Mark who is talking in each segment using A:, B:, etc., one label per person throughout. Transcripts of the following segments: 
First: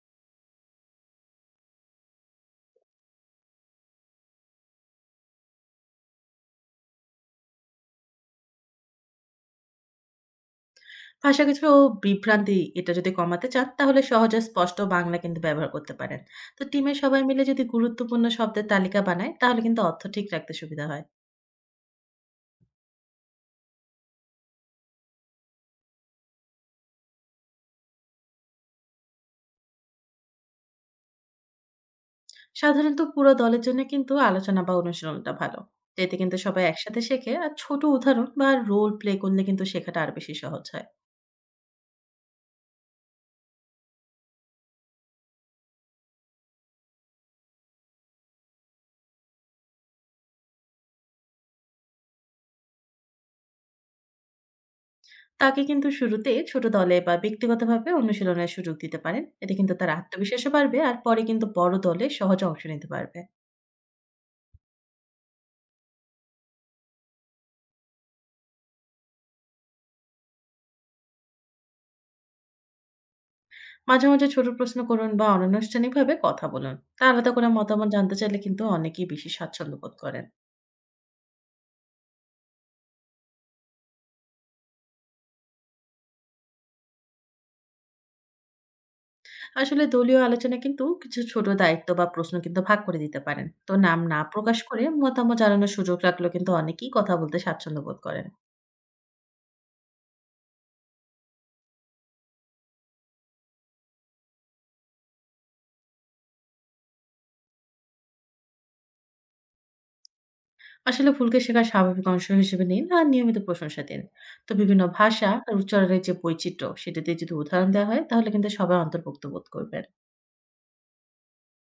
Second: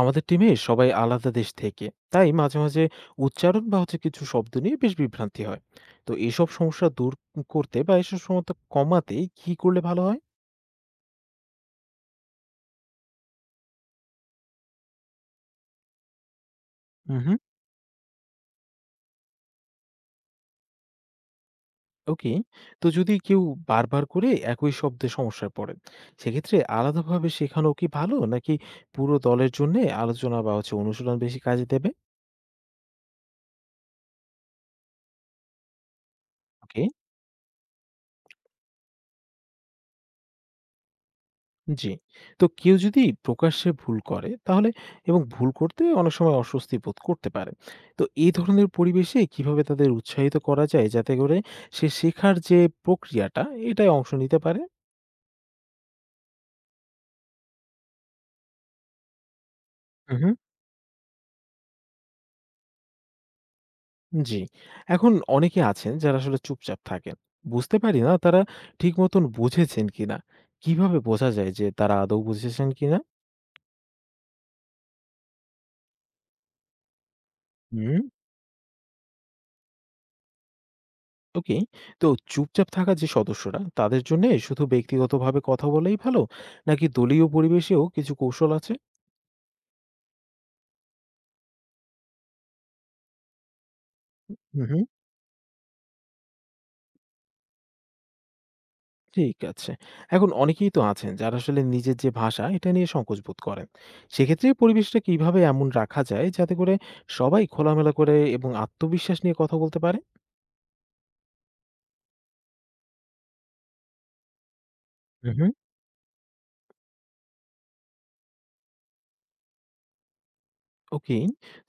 A: আমাদের টিমে সবাই আলাদা দেশ থেকে তাই মাঝে মাঝে উচ্চারণ বা কিছু শব্দ নিয়ে বেশ বিভ্রান্তি হয়। তো এসব সমস্যা দূর করতে বা এসব সমস্যা কমাতে কি করলে ভালো হয়?
B: ভাষাগত বিভ্রান্তি এটা যদি কমাতে চান, তাহলে সহজ আর স্পষ্ট বাংলা কিন্তু ব্যবহার করতে পারেন। তো টিমের
A: হুম
B: সবাই
A: হুম।
B: মিলে যদি গুরুত্বপূর্ণ শব্দের তালিকা বানায়, তাহলে কিন্তু অর্থ ঠিক রাখতে সুবিধা হয়।
A: ওকে। তো যদি কেউ বারবার করে একই শব্দে সমস্যায় পড়ে, সেক্ষেত্রে আলাদাভাবে শেখানো কি ভালো, নাকি পুরো দলের জন্য আলোচনা বা অনুশীলন বেশি কাজে দেবে?
B: সাধারণত পুরো দলের জন্য কিন্তু আলোচনা বা অনুশীলনটা ভালো। তো এতে কিন্তু সবাই
A: ওকে।
B: একসাথে শেখে আর ছোট উদাহরণ বা রোল প্লে করলে কিন্তু শেখাটা আরো বেশি সহজ হয়।
A: জি। তো কেউ যদি প্রকাশ্যে ভুল করে, তাহলে এবং ভুল করতে অনেক সময় অস্বস্তি বোধ করতে পারে। তো এই ধরনের পরিবেশে কিভাবে তাদের উৎসাহিত করা যায় যাতে করে সে শেখার যে প্রক্রিয়াটা, এটায় অংশ নিতে পারে?
B: তাকে কিন্তু শুরুতে ছোট দলে বা ব্যক্তিগতভাবে অনুশীলনের সুযোগ দিতে পারেন। এতে কিন্তু তার
A: হুম, হুম।
B: আত্মবিশ্বাসও বাড়বে আর পরে কিন্তু বড় দলে সহজে অংশ নিতে পারবে।
A: জি। এখন অনেকে আছেন যারা আসলে চুপচাপ থাকেন। বুঝতে পারি না তারা ঠিক মতন বুঝেছেন কিনা? কিভাবে বোঝা যায় যে তারা আদৌ বুঝেছেন কিনা?
B: মাঝে মাঝে ছোট প্রশ্ন করুন বা অনানুষ্ঠানিকভাবে কথা বলুন। তা আলাদা করে মতামত
A: হুম।
B: জানতে চাইলে কিন্তু অনেকেই বেশি স্বাচ্ছন্দ্য বোধ করেন।
A: ওকে। তো চুপচাপ থাকা যে সদস্যরা, তাদের জন্যে শুধু ব্যক্তিগতভাবে কথা বলাই ভালো? নাকি দলীয় পরিবেশেও কিছু কৌশল আছে?
B: আসলে দলীয় আলোচনা কিন্তু কিছু ছোট দায়িত্ব বা প্রশ্ন কিন্তু ভাগ করে দিতে পারেন। তো নাম না প্রকাশ
A: হুম,
B: করে
A: হুম।
B: মতামত জানানোর সুযোগ রাখলেও কিন্তু অনেকেই কথা বলতে স্বাচ্ছন্দ্য বোধ করেন।
A: ঠিক আছে। এখন অনেকেই তো আছেন যারা আসলে নিজের যে ভাষা, এটা নিয়ে সংকোচ বোধ করেন। সেক্ষেত্রে পরিবেশটা কিভাবে এমন রাখা যায়, যাতে করে সবাই খোলামেলা করে এবং আত্মবিশ্বাস নিয়ে কথা বলতে পারে?
B: আসলে ভুলকে শেখার স্বাভাবিক অংশ হিসেবে নিন আর নিয়মিত প্রশংসা দিন। তো বিভিন্ন ভাষা আর উচ্চারণের যে বৈচিত্র্য সেটাতে যদি উদাহরণ দেওয়া হয় তাহলে কিন্তু সবাই অন্তর্ভুক্ত বোধ করবেন।
A: ওকে।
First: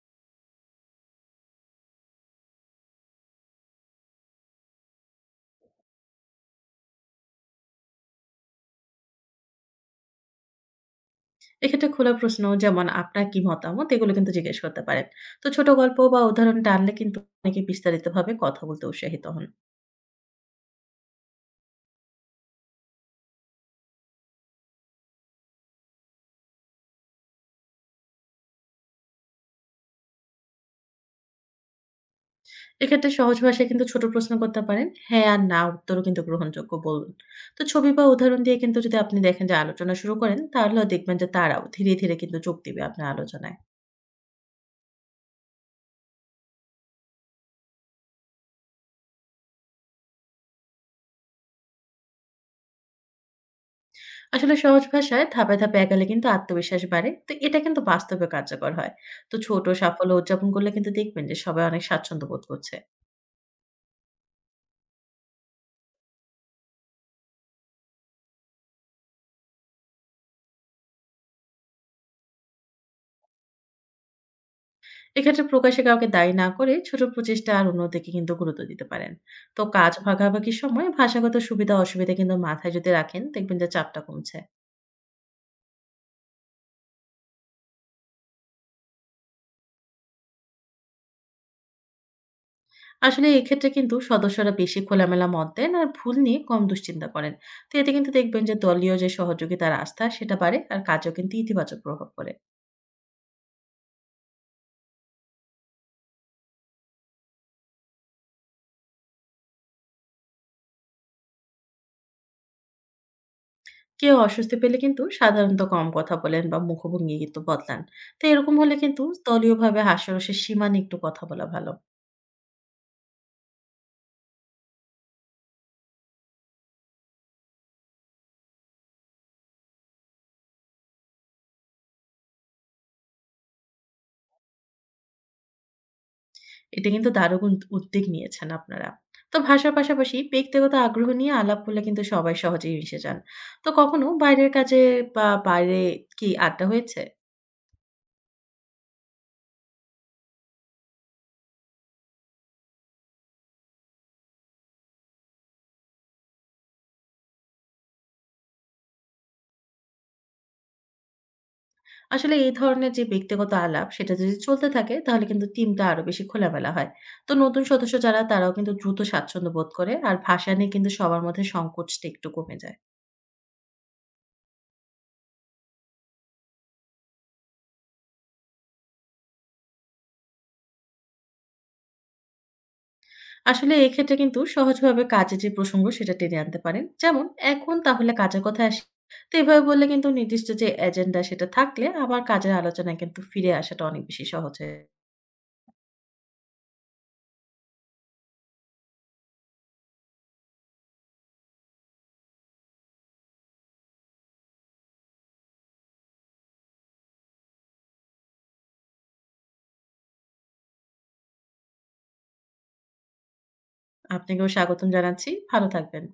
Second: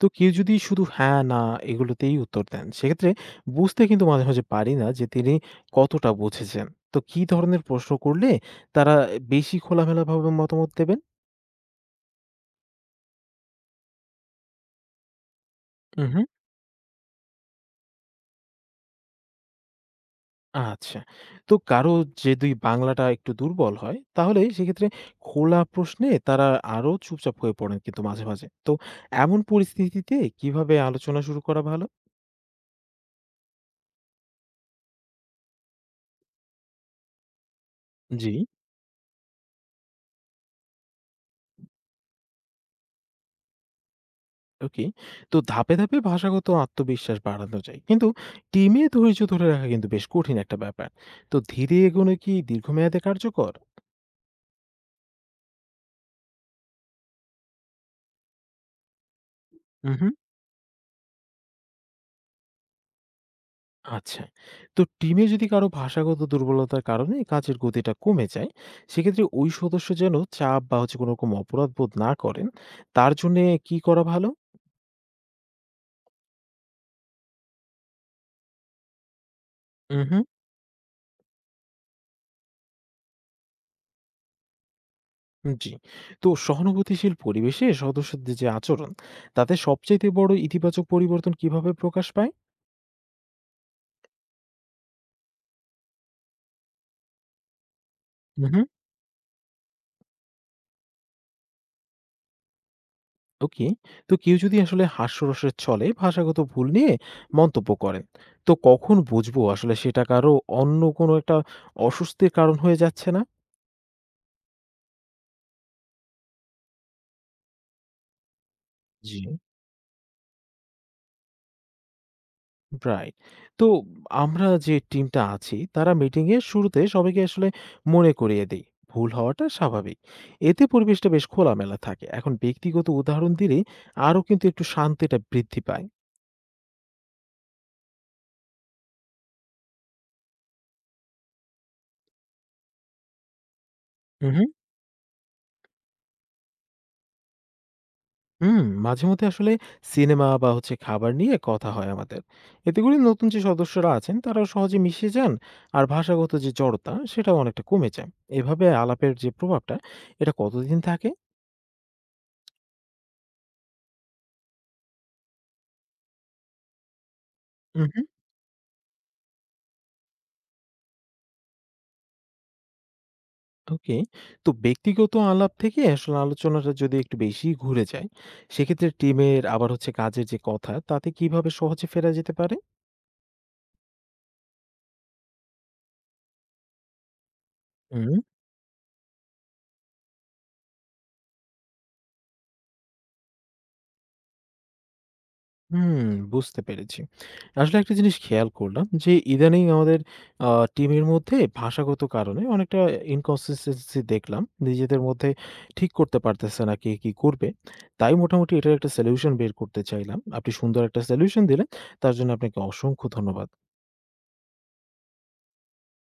A: তো কেউ যদি শুধু হ্যাঁ, না এগুলোতেই উত্তর দেন, সেক্ষেত্রে বুঝতে কিন্তু মাঝে, মাঝে পারি না যে তিনি কতটা বুঝেছেন। তো কি ধরনের প্রশ্ন করলে তারা বেশি খোলামেলাভাবে মতামত দেবেন?
B: এক্ষেত্রে খোলা প্রশ্ন যেমন আপনার কি মতামত এগুলো কিন্তু জিজ্ঞেস করতে পারেন। তো ছোট গল্প বা
A: উহু,
B: উদাহরণ টানলে কিন্তু অনেকে বিস্তারিতভাবে কথা বলতে উৎসাহিত হন।
A: আচ্ছা। তো কারো যদি বাংলাটা একটু দুর্বল হয়, তাহলে সেক্ষেত্রে খোলা প্রশ্নে তারা আরো চুপচাপ হয়ে পড়েন কিন্তু মাঝে, মাঝে। তো এমন পরিস্থিতিতে কিভাবে আলোচনা শুরু করা ভালো?
B: এক্ষেত্রে সহজ ভাষায় কিন্তু ছোট প্রশ্ন করতে পারেন, হ্যাঁ আর না উত্তরও কিন্তু গ্রহণযোগ্য বলুন। তো ছবি বা
A: জি।
B: উদাহরণ দিয়ে কিন্তু যদি আপনি দেখেন যে আলোচনা শুরু করেন তাহলেও দেখবেন যে তারাও ধীরে ধীরে কিন্তু যোগ দিবে আপনার আলোচনায়।
A: ওকে। তো ধাপে, ধাপে ভাষাগত আত্মবিশ্বাস বাড়ানো যায়। কিন্তু টিমে ধৈর্য ধরে রাখা কিন্তু বেশ কঠিন একটা ব্যাপার। তো ধীরে এগোনো কি দীর্ঘমেয়াদে কার্যকর?
B: আসলে সহজ ভাষায় ধাপে ধাপে এগালে কিন্তু আত্মবিশ্বাস বাড়ে, তো এটা কিন্তু বাস্তবে কার্যকর হয়। তো ছোট
A: উম
B: সাফল্য
A: হুম।
B: উদযাপন করলে কিন্তু দেখবেন যে সবাই অনেক স্বাচ্ছন্দ্য বোধ করছে।
A: আচ্ছা। তো টিমে যদি কারো ভাষাগত দুর্বলতার কারণে কাজের গতিটা কমে যায়, সেক্ষেত্রে ওই সদস্য যেন চাপ বা কোনো রকম অপরাধবোধ না করেন, তার জন্যে কি করা ভালো?
B: এক্ষেত্রে প্রকাশ্যে কাউকে দায়ী না করে ছোট প্রচেষ্টা আর উন্নতিকে কিন্তু গুরুত্ব দিতে পারেন। তো কাজ
A: উম হুম।
B: ভাগাভাগির সময় ভাষাগত সুবিধা-অসুবিধা কিন্তু মাথায় যদি রাখেন, দেখবেন যে চাপটা কমছে।
A: জি। তো সহানুভূতিশীল পরিবেশে সদস্যদের যে আচরণ, তাতে সবচাইতে বড় ইতিবাচক পরিবর্তন কিভাবে প্রকাশ পায়?
B: আসলে এক্ষেত্রে কিন্তু সদস্যরা বেশি খোলামেলা মত দেন আর ভুল নিয়ে কম দুশ্চিন্তা করেন। তো এতে কিন্তু দেখবেন
A: উম
B: যে
A: হুম।
B: দলীয় যে সহযোগিতার আস্থা সেটা বাড়ে আর কাজেও কিন্তু ইতিবাচক প্রভাব পড়ে।
A: ওকে। তো কেউ যদি আসলে হাস্যরসের ছলে ভাষাগত ভুল নিয়ে মন্তব্য করে, তো কখন বুঝবো আসলে সেটা কারো অন্য কোনো একটা অস্বস্তির কারণ হয়ে যাচ্ছে না?
B: কেউ অস্বস্তি পেলে কিন্তু সাধারণত কম কথা বলেন বা মুখভঙ্গি কিন্তু বদলান। তো এরকম হলে কিন্তু
A: জি।
B: দলীয়ভাবে হাস্যরসের সীমা নিয়ে একটু কথা বলা ভালো।
A: রাইট। তো আমরা যে টিমটা আছি তারা মিটিংয়ের শুরুতে সবাইকে আসলে মনে করিয়ে দেই। ভুল হওয়াটা স্বাভাবিক। এতে পরিবেশটা বেশ খোলামেলা থাকে। এখন ব্যক্তিগত উদাহরণ দিলেই আরো কিন্তু একটু শান্তিটা বৃদ্ধি পায়।
B: এটা কিন্তু দারুণ উদ্যোগ নিয়েছেন আপনারা। তো ভাষার পাশাপাশি ব্যক্তিগত আগ্রহ নিয়ে আলাপ হলে কিন্তু সবাই সহজেই মিশে যান। তো কখনো
A: হুম।
B: বাইরের কাজে বা বাইরে কি আড্ডা হয়েছে?
A: হুম, মাঝে মধ্যে আসলে সিনেমা বা খাবার নিয়ে কথা হয় আমাদের। এতে করে নতুন যে সদস্যরা আছেন তারাও সহজে মিশে যান, আর ভাষাগত যে জড়তা সেটাও অনেকটা কমে যায়। এভাবে আলাপের যে প্রভাবটা, এটা কতদিন থাকে?
B: আসলে এই ধরনের যে ব্যক্তিগত আলাপ সেটা যদি চলতে থাকে তাহলে কিন্তু টিমটা আরো বেশি খোলামেলা হয়। তো নতুন
A: উম
B: সদস্য
A: হুম,
B: যারা তারাও কিন্তু দ্রুত স্বাচ্ছন্দ্য বোধ করে আর ভাষা নিয়ে কিন্তু সবার মধ্যে সংকোচটা একটু কমে যায়।
A: ওকে। তো ব্যক্তিগত আলাপ থেকে আসলে আলোচনাটা যদি একটু বেশি ঘুরে যায়, সেক্ষেত্রে টিমের আবার কাজের যে কথা, তাতে কিভাবে সহজে ফেরা যেতে পারে?
B: আসলে এক্ষেত্রে কিন্তু সহজভাবে কাজের যে প্রসঙ্গ সেটা টেনে আনতে পারেন। যেমন, এখন তাহলে
A: হুম।
B: কাজের কথায় আসি। তো এভাবে বললে কিন্তু নির্দিষ্ট যে এজেন্ডা সেটা থাকলে আবার কাজের আলোচনায় কিন্তু ফিরে আসাটা অনেক বেশি সহজ হয়।
A: হুম, বুঝতে পেরেছি। আসলে একটা জিনিস খেয়াল করলাম যে ইদানিং আমাদের আ টিমের মধ্যে ভাষাগত কারণে অনেকটা inconsistency দেখলাম। নিজেদের মধ্যে ঠিক করতে পারতেছে না কে কি করবে। তাই মোটামুটি এটার একটা সলিউশন বের করতে চাইলাম। আপনি সুন্দর একটা সলিউশন দিলেন। তার জন্য আপনাকে অসংখ্য ধন্যবাদ।
B: আপনাকেও স্বাগতম জানাচ্ছি। ভালো থাকবেন।